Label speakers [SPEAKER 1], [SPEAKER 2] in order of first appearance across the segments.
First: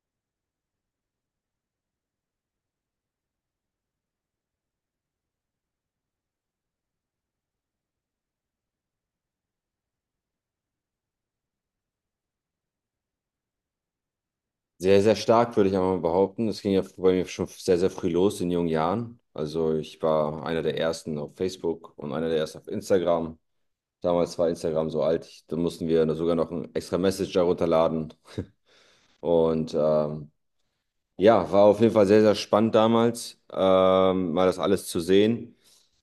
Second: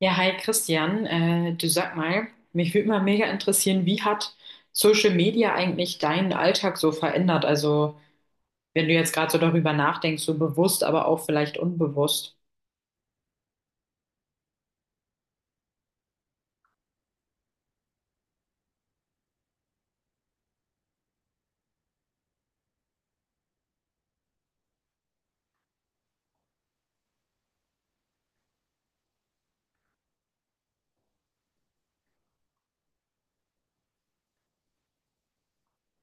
[SPEAKER 1] Ja, hi Christian, du sag mal, mich würde mal mega interessieren, wie hat Social Media eigentlich deinen Alltag so verändert? Also, wenn du jetzt gerade so darüber nachdenkst, so bewusst, aber auch vielleicht unbewusst.
[SPEAKER 2] Sehr, sehr stark, würde ich einmal behaupten. Das ging ja bei mir schon sehr, sehr früh los in jungen Jahren. Also ich war einer der ersten auf Facebook und einer der ersten auf Instagram. Damals war Instagram so alt, ich, da mussten wir sogar noch einen extra Messenger runterladen. Und ja, war auf jeden Fall sehr, sehr spannend damals, mal das alles zu sehen.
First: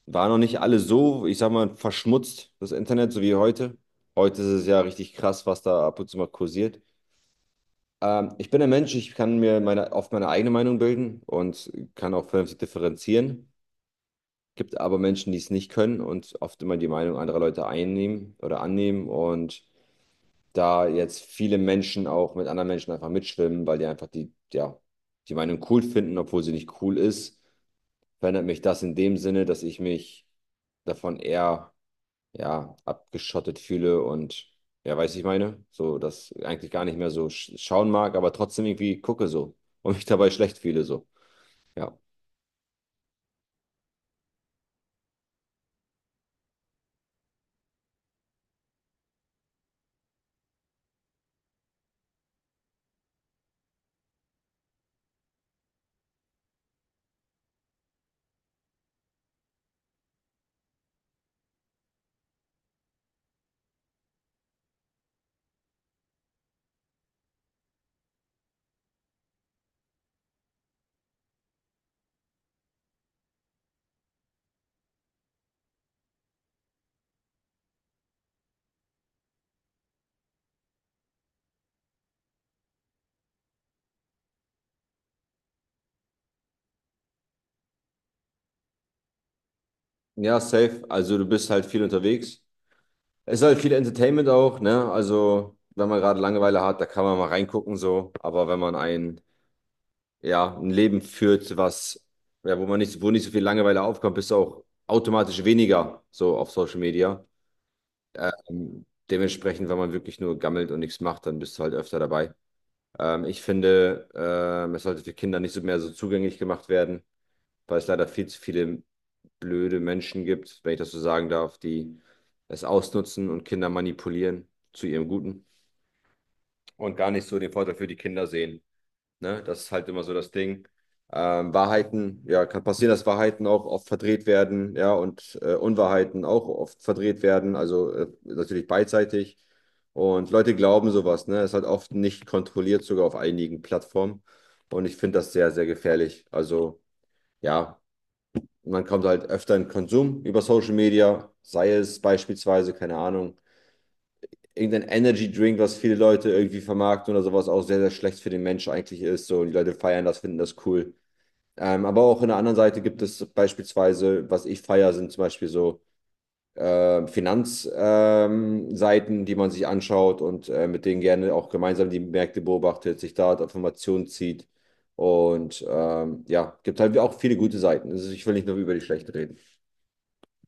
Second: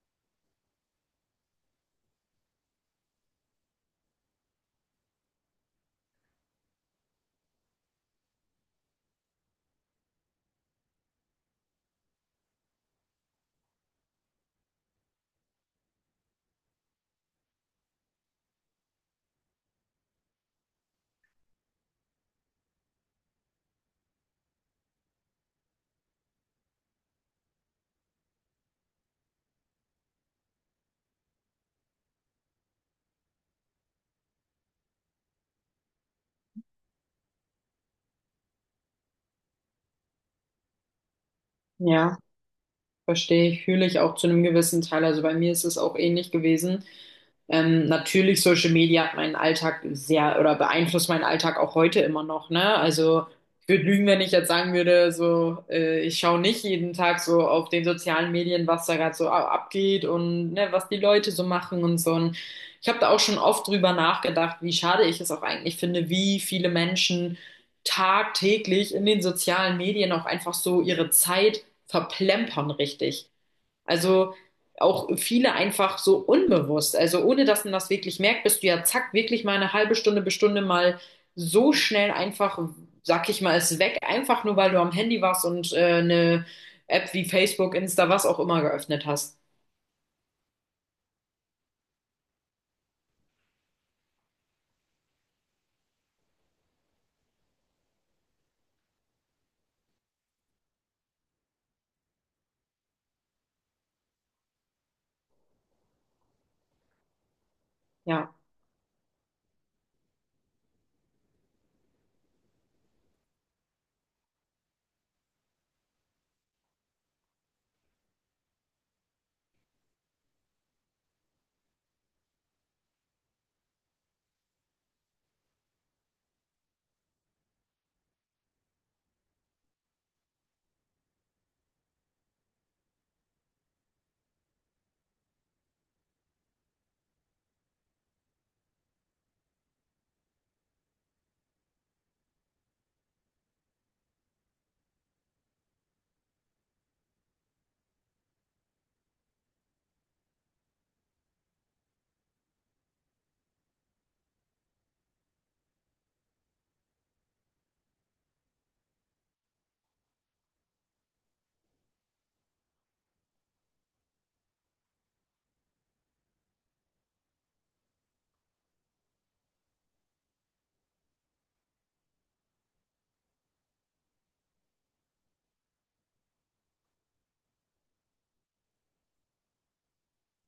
[SPEAKER 2] War noch nicht alles so, ich sag mal, verschmutzt, das Internet, so wie heute. Heute ist es ja richtig krass, was da ab und zu mal kursiert. Ich bin ein Mensch, ich kann mir meine, oft meine eigene Meinung bilden und kann auch vernünftig differenzieren. Gibt aber Menschen, die es nicht können und oft immer die Meinung anderer Leute einnehmen oder annehmen. Und da jetzt viele Menschen auch mit anderen Menschen einfach mitschwimmen, weil die einfach die, ja, die Meinung cool finden, obwohl sie nicht cool ist, verändert mich das in dem Sinne, dass ich mich davon eher ja, abgeschottet fühle und ja, weiß ich meine, so das eigentlich gar nicht mehr so schauen mag, aber trotzdem irgendwie gucke so und mich dabei schlecht fühle so. Ja.
[SPEAKER 1] Ja, verstehe ich, fühle ich auch zu einem gewissen Teil. Also bei mir ist es auch ähnlich gewesen. Natürlich, Social Media hat meinen Alltag sehr oder beeinflusst meinen Alltag auch heute immer noch, ne? Also ich würde lügen, wenn ich jetzt sagen würde, so ich schaue nicht jeden Tag so auf den sozialen Medien, was da gerade so abgeht und ne, was die Leute so machen und so. Und ich habe da auch schon oft drüber nachgedacht, wie schade ich es auch eigentlich finde, wie viele Menschen tagtäglich in den sozialen Medien auch einfach so ihre Zeit verplempern, richtig. Also auch viele einfach so unbewusst. Also ohne dass man das wirklich merkt, bist du ja zack, wirklich mal eine halbe Stunde bis Stunde mal so schnell einfach, sag ich mal, ist weg, einfach nur weil du am Handy warst und eine App wie Facebook, Insta, was auch immer geöffnet hast.
[SPEAKER 2] Ja, safe. Also du bist halt viel unterwegs. Es ist halt viel Entertainment auch, ne? Also, wenn man gerade Langeweile hat, da kann man mal reingucken so, aber wenn man ein ja, ein Leben führt, was ja, wo nicht so viel Langeweile aufkommt, bist du auch automatisch weniger so auf Social Media.
[SPEAKER 1] Ja.
[SPEAKER 2] Dementsprechend, wenn man wirklich nur gammelt und nichts macht, dann bist du halt öfter dabei. Ich finde, es sollte für Kinder nicht so mehr so zugänglich gemacht werden, weil es leider viel zu viele blöde Menschen gibt, wenn ich das so sagen darf, die es ausnutzen und Kinder manipulieren zu ihrem Guten und gar nicht so den Vorteil für die Kinder sehen. Ne? Das ist halt immer so das Ding. Wahrheiten, ja, kann passieren, dass Wahrheiten auch oft verdreht werden, ja, und Unwahrheiten auch oft verdreht werden, also natürlich beidseitig. Und Leute glauben sowas, ne? Ist halt oft nicht kontrolliert, sogar auf einigen Plattformen. Und ich finde das sehr, sehr gefährlich. Also, ja, man kommt halt öfter in Konsum über Social Media, sei es beispielsweise, keine Ahnung, irgendein Energy Drink, was viele Leute irgendwie vermarkten oder sowas, auch sehr, sehr schlecht für den Mensch eigentlich ist. So, und die Leute feiern das, finden das cool. Aber auch in der anderen Seite gibt es beispielsweise, was ich feiere, sind zum Beispiel so Finanzseiten, die man sich anschaut und mit denen gerne auch gemeinsam die Märkte beobachtet, sich da Informationen zieht. Und ja, gibt halt auch viele gute Seiten. Also ich will nicht nur über die schlechten reden.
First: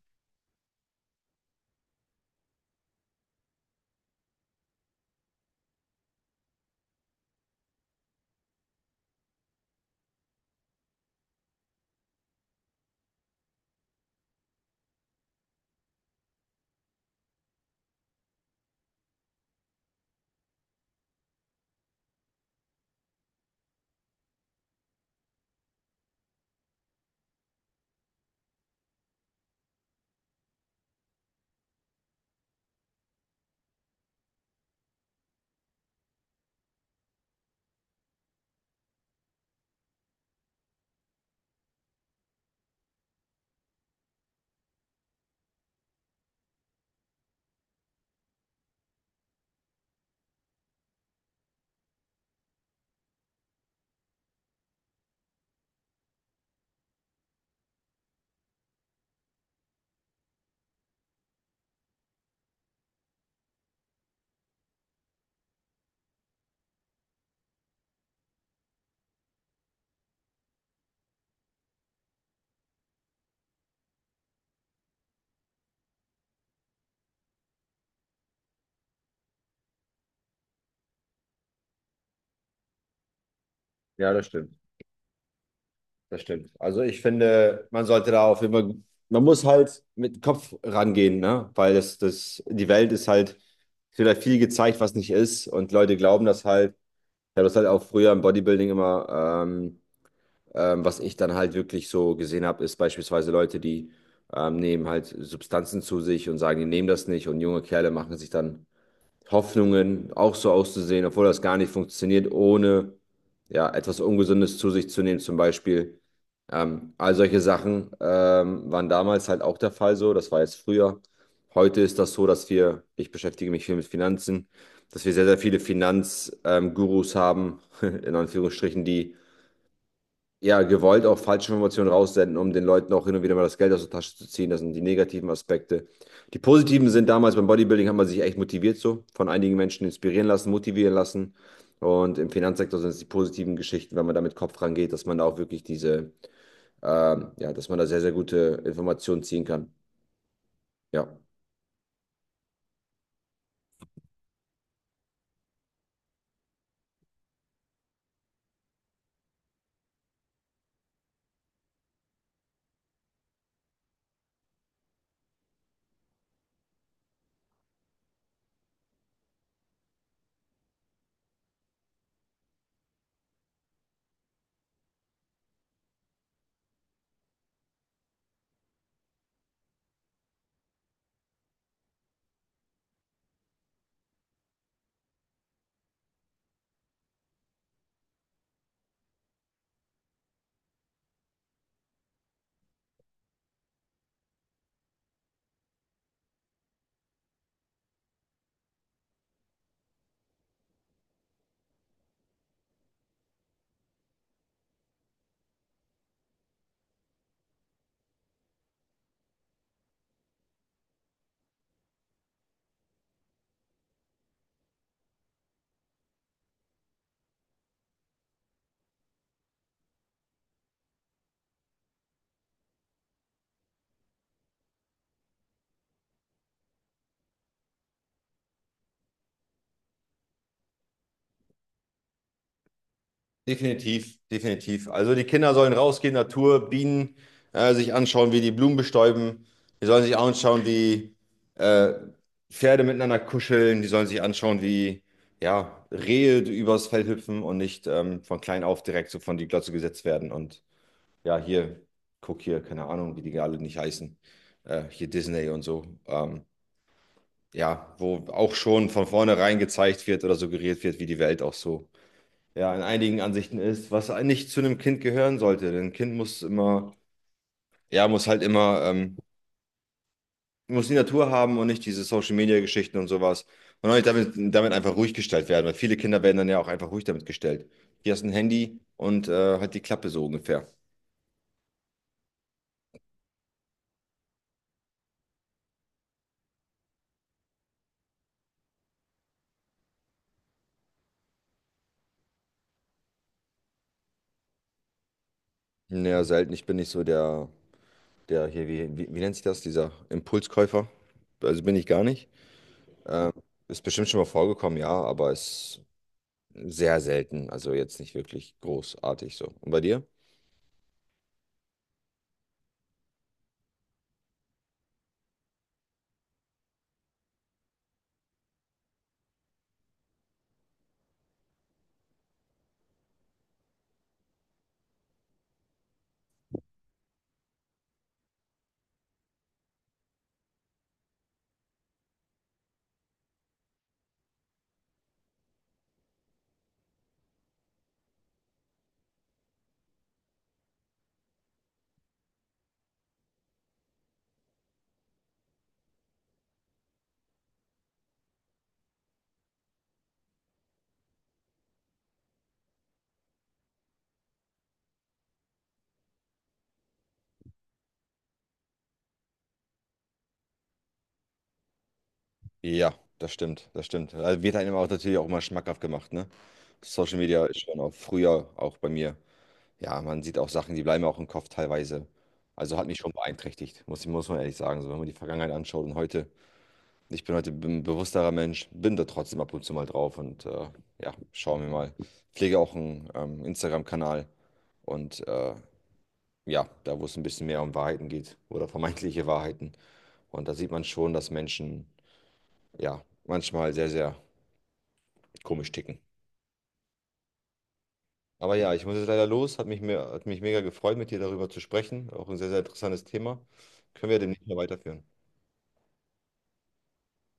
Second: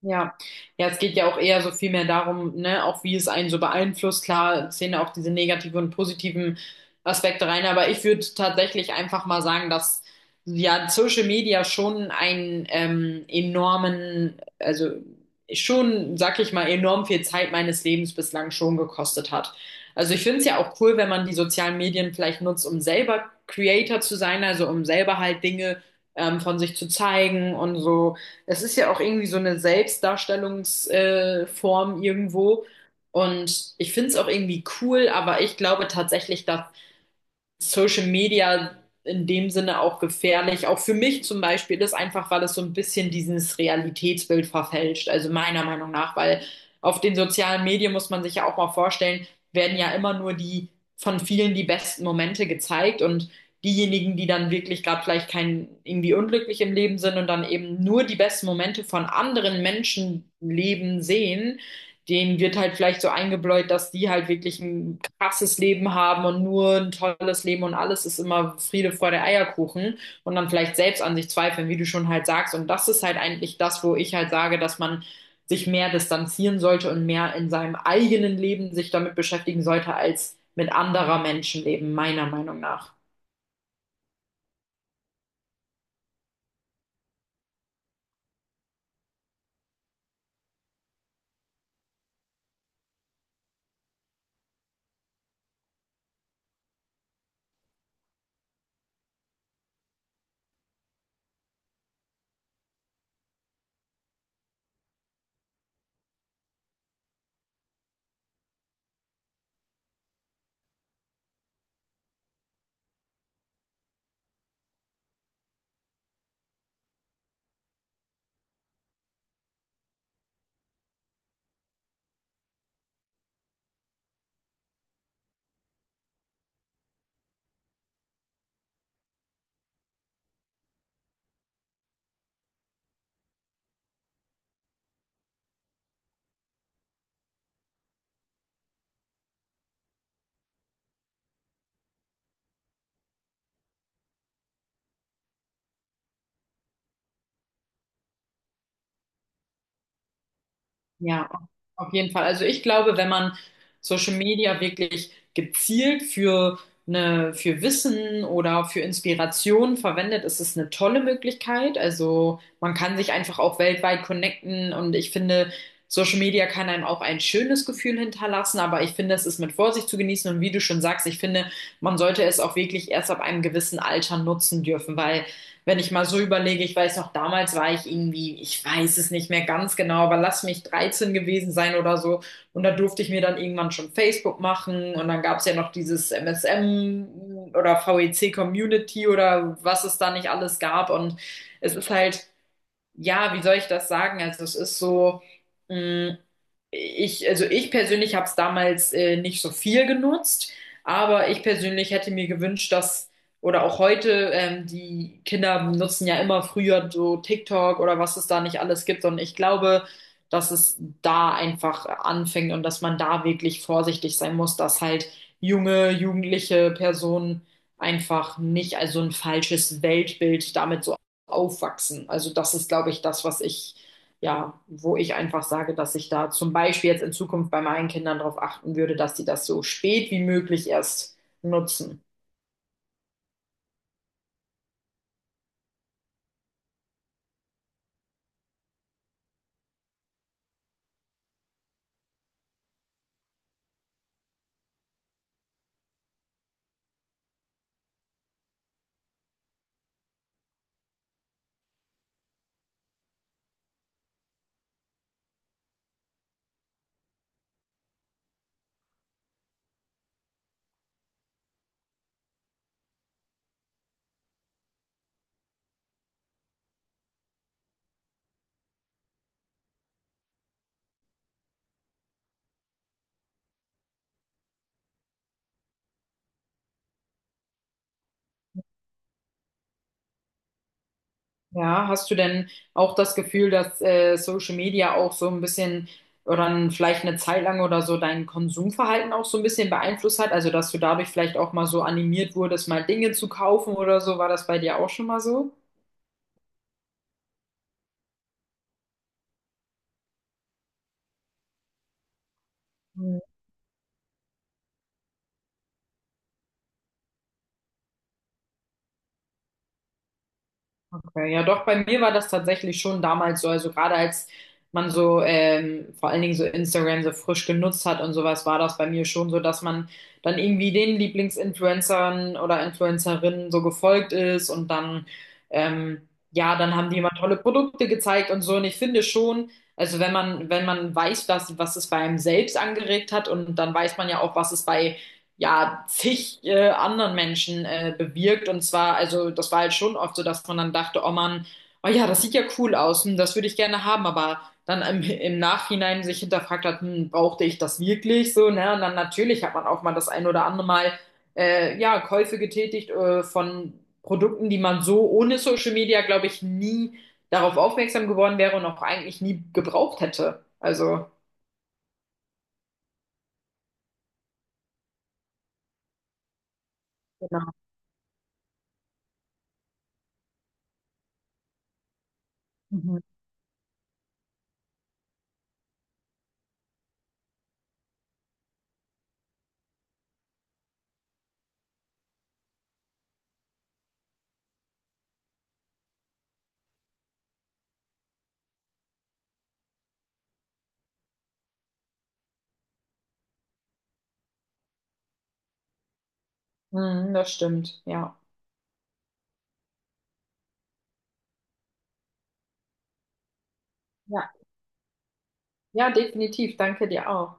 [SPEAKER 1] Ja, ja, es geht ja auch eher so viel mehr darum, ne, auch wie es einen so beeinflusst. Klar zählen da auch diese negativen und positiven Aspekte rein, aber ich würde tatsächlich einfach mal sagen, dass ja Social Media schon einen enormen, also schon, sag ich mal, enorm viel Zeit meines Lebens bislang schon gekostet hat. Also ich finde es ja auch cool, wenn man die sozialen Medien vielleicht nutzt, um selber Creator zu sein, also um selber halt Dinge von sich zu zeigen und so, es ist ja auch irgendwie so eine Selbstdarstellungsform irgendwo. Und ich finde es auch irgendwie cool, aber ich glaube tatsächlich, dass Social Media in dem Sinne auch gefährlich. Auch für mich zum Beispiel ist einfach, weil es so ein bisschen dieses Realitätsbild verfälscht. Also meiner Meinung nach, weil auf den sozialen Medien muss man sich ja auch mal vorstellen, werden ja immer nur die von vielen die besten Momente gezeigt und diejenigen, die dann wirklich gerade vielleicht kein irgendwie unglücklich im Leben sind und dann eben nur die besten Momente von anderen Menschenleben sehen, denen wird halt vielleicht so eingebläut, dass die halt wirklich ein krasses Leben haben und nur ein tolles Leben und alles ist immer Friede, Freude, Eierkuchen und dann vielleicht selbst an sich zweifeln, wie du schon halt sagst. Und das ist halt eigentlich das, wo ich halt sage, dass man sich mehr distanzieren sollte und mehr in seinem eigenen Leben sich damit beschäftigen sollte als mit anderer Menschenleben, meiner Meinung nach.
[SPEAKER 2] Ja, das stimmt. Das stimmt. Also ich finde, man sollte da auf jeden man muss halt mit Kopf rangehen, ne? Weil die Welt ist halt, es wird halt viel gezeigt, was nicht ist. Und Leute glauben das halt. Ich habe das halt auch früher im Bodybuilding immer, was ich dann halt wirklich so gesehen habe, ist beispielsweise Leute, die nehmen halt Substanzen zu sich und sagen, die nehmen das nicht. Und junge Kerle machen sich dann Hoffnungen, auch so auszusehen, obwohl das gar nicht funktioniert, ohne ja, etwas Ungesundes zu sich zu nehmen, zum Beispiel. All solche Sachen waren damals halt auch der Fall so, das war jetzt früher. Heute ist das so, dass wir, ich beschäftige mich viel mit Finanzen, dass wir sehr, sehr viele Finanzgurus Gurus haben, in Anführungsstrichen, die ja, gewollt auch falsche Informationen raussenden, um den Leuten auch hin und wieder mal das Geld aus der Tasche zu ziehen. Das sind die negativen Aspekte. Die positiven sind damals beim Bodybuilding hat man sich echt motiviert so, von einigen Menschen inspirieren lassen, motivieren lassen. Und im Finanzsektor sind es die positiven Geschichten, wenn man da mit Kopf rangeht, dass man da auch wirklich diese, ja, dass man da sehr, sehr gute Informationen ziehen kann. Ja.
[SPEAKER 1] Ja, auf jeden Fall. Also ich glaube, wenn man Social Media wirklich gezielt für eine, für Wissen oder für Inspiration verwendet, ist es eine tolle Möglichkeit. Also man kann sich einfach auch weltweit connecten und ich finde, Social Media kann einem auch ein schönes Gefühl hinterlassen, aber ich finde, es ist mit Vorsicht zu genießen und wie du schon sagst, ich finde, man sollte es auch wirklich erst ab einem gewissen Alter nutzen dürfen, weil wenn ich mal so überlege, ich weiß noch, damals war ich irgendwie, ich weiß es nicht mehr ganz genau, aber lass mich 13 gewesen sein oder so. Und da durfte ich mir dann irgendwann schon Facebook machen und dann gab es ja noch dieses MSM oder VEC Community oder was es da nicht alles gab. Und es ist halt, ja, wie soll ich das sagen? Also es ist so, mh, ich, also ich persönlich habe es damals nicht so viel genutzt, aber ich persönlich hätte mir gewünscht, dass, oder auch heute, die Kinder nutzen ja immer früher so TikTok oder was es da nicht alles gibt. Und ich glaube, dass es da einfach anfängt und dass man da wirklich vorsichtig sein muss, dass halt junge, jugendliche Personen einfach nicht also ein falsches Weltbild damit so aufwachsen. Also das ist, glaube ich, das, was ich, ja, wo ich einfach sage, dass ich da zum Beispiel jetzt in Zukunft bei meinen Kindern darauf achten würde, dass sie das so spät wie möglich erst nutzen.
[SPEAKER 2] Definitiv, definitiv. Also die Kinder sollen rausgehen, Natur, Bienen, sich anschauen, wie die Blumen bestäuben. Die sollen sich anschauen, wie äh, Pferde miteinander kuscheln. Die sollen sich anschauen, wie ja, Rehe übers Feld hüpfen und nicht von klein auf direkt so von die Glotze gesetzt werden. Und ja, hier, guck hier, keine Ahnung, wie die alle nicht heißen. Hier Disney und so. Ja, wo auch schon von vornherein gezeigt wird oder suggeriert wird, wie die Welt auch so ja, in einigen Ansichten ist, was nicht zu einem Kind gehören sollte. Denn ein Kind muss immer, ja, muss halt immer, muss die Natur haben und nicht diese Social-Media-Geschichten und sowas. Und auch nicht damit einfach ruhig gestellt werden, weil viele Kinder werden dann ja auch einfach ruhig damit gestellt. Hier hast du ein Handy und halt die Klappe so ungefähr.
[SPEAKER 1] Ja, hast du denn auch das Gefühl, dass Social Media auch so ein bisschen oder vielleicht eine Zeit lang oder so dein Konsumverhalten auch so ein bisschen beeinflusst hat? Also, dass du dadurch vielleicht auch mal so animiert wurdest, mal Dinge zu kaufen oder so? War das bei dir auch schon mal so?
[SPEAKER 2] Naja, selten. Ich bin nicht so der, der hier, wie nennt sich das, dieser Impulskäufer. Also bin ich gar nicht. Ähm, Ist bestimmt schon mal vorgekommen, ja, aber ist sehr selten. Also jetzt nicht wirklich großartig so. Und bei dir?
[SPEAKER 1] Okay, ja doch, bei mir war das tatsächlich schon damals so, also gerade als man so vor allen Dingen so Instagram so frisch genutzt hat und sowas, war das bei mir schon so, dass man dann irgendwie den Lieblingsinfluencern oder Influencerinnen so gefolgt ist und dann, ähm, ja, dann haben die immer tolle Produkte gezeigt und so und ich finde schon, also wenn man, wenn man weiß, dass, was es bei einem selbst angeregt hat und dann weiß man ja auch, was es bei ja, zig anderen Menschen bewirkt. Und zwar, also das war halt schon oft so, dass man dann dachte, oh Mann, oh ja, das sieht ja cool aus, hm, das würde ich gerne haben, aber dann im Nachhinein sich hinterfragt hat, hm, brauchte ich das wirklich so, ne? Und dann natürlich hat man auch mal das ein oder andere Mal ja, Käufe getätigt von Produkten, die man so ohne Social Media, glaube ich, nie darauf aufmerksam geworden wäre und auch eigentlich nie gebraucht hätte. Also,
[SPEAKER 2] Ja, das stimmt, das stimmt. Also wird einem auch natürlich auch immer schmackhaft gemacht, ne? Social Media
[SPEAKER 1] genau.
[SPEAKER 2] ist schon auch früher auch bei mir. Ja, man sieht auch Sachen, die bleiben auch im Kopf teilweise. Also hat mich
[SPEAKER 1] Mhm.
[SPEAKER 2] schon beeinträchtigt, muss man ehrlich sagen. So, wenn man die Vergangenheit anschaut und heute, ich bin heute ein bewussterer Mensch, bin da trotzdem ab und zu mal drauf und ja, schauen wir mal. Pflege auch einen Instagram-Kanal und ja, da wo es ein bisschen mehr um Wahrheiten geht oder vermeintliche Wahrheiten. Und da sieht man schon, dass Menschen ja manchmal sehr, sehr komisch ticken.
[SPEAKER 1] Mhm, das stimmt, ja.
[SPEAKER 2] Aber ja, ich muss jetzt leider los. Hat mich, mir, hat mich mega gefreut, mit dir darüber zu sprechen. Auch ein sehr, sehr interessantes Thema. Können wir demnächst mal weiterführen.
[SPEAKER 1] Ja, definitiv. Danke dir auch.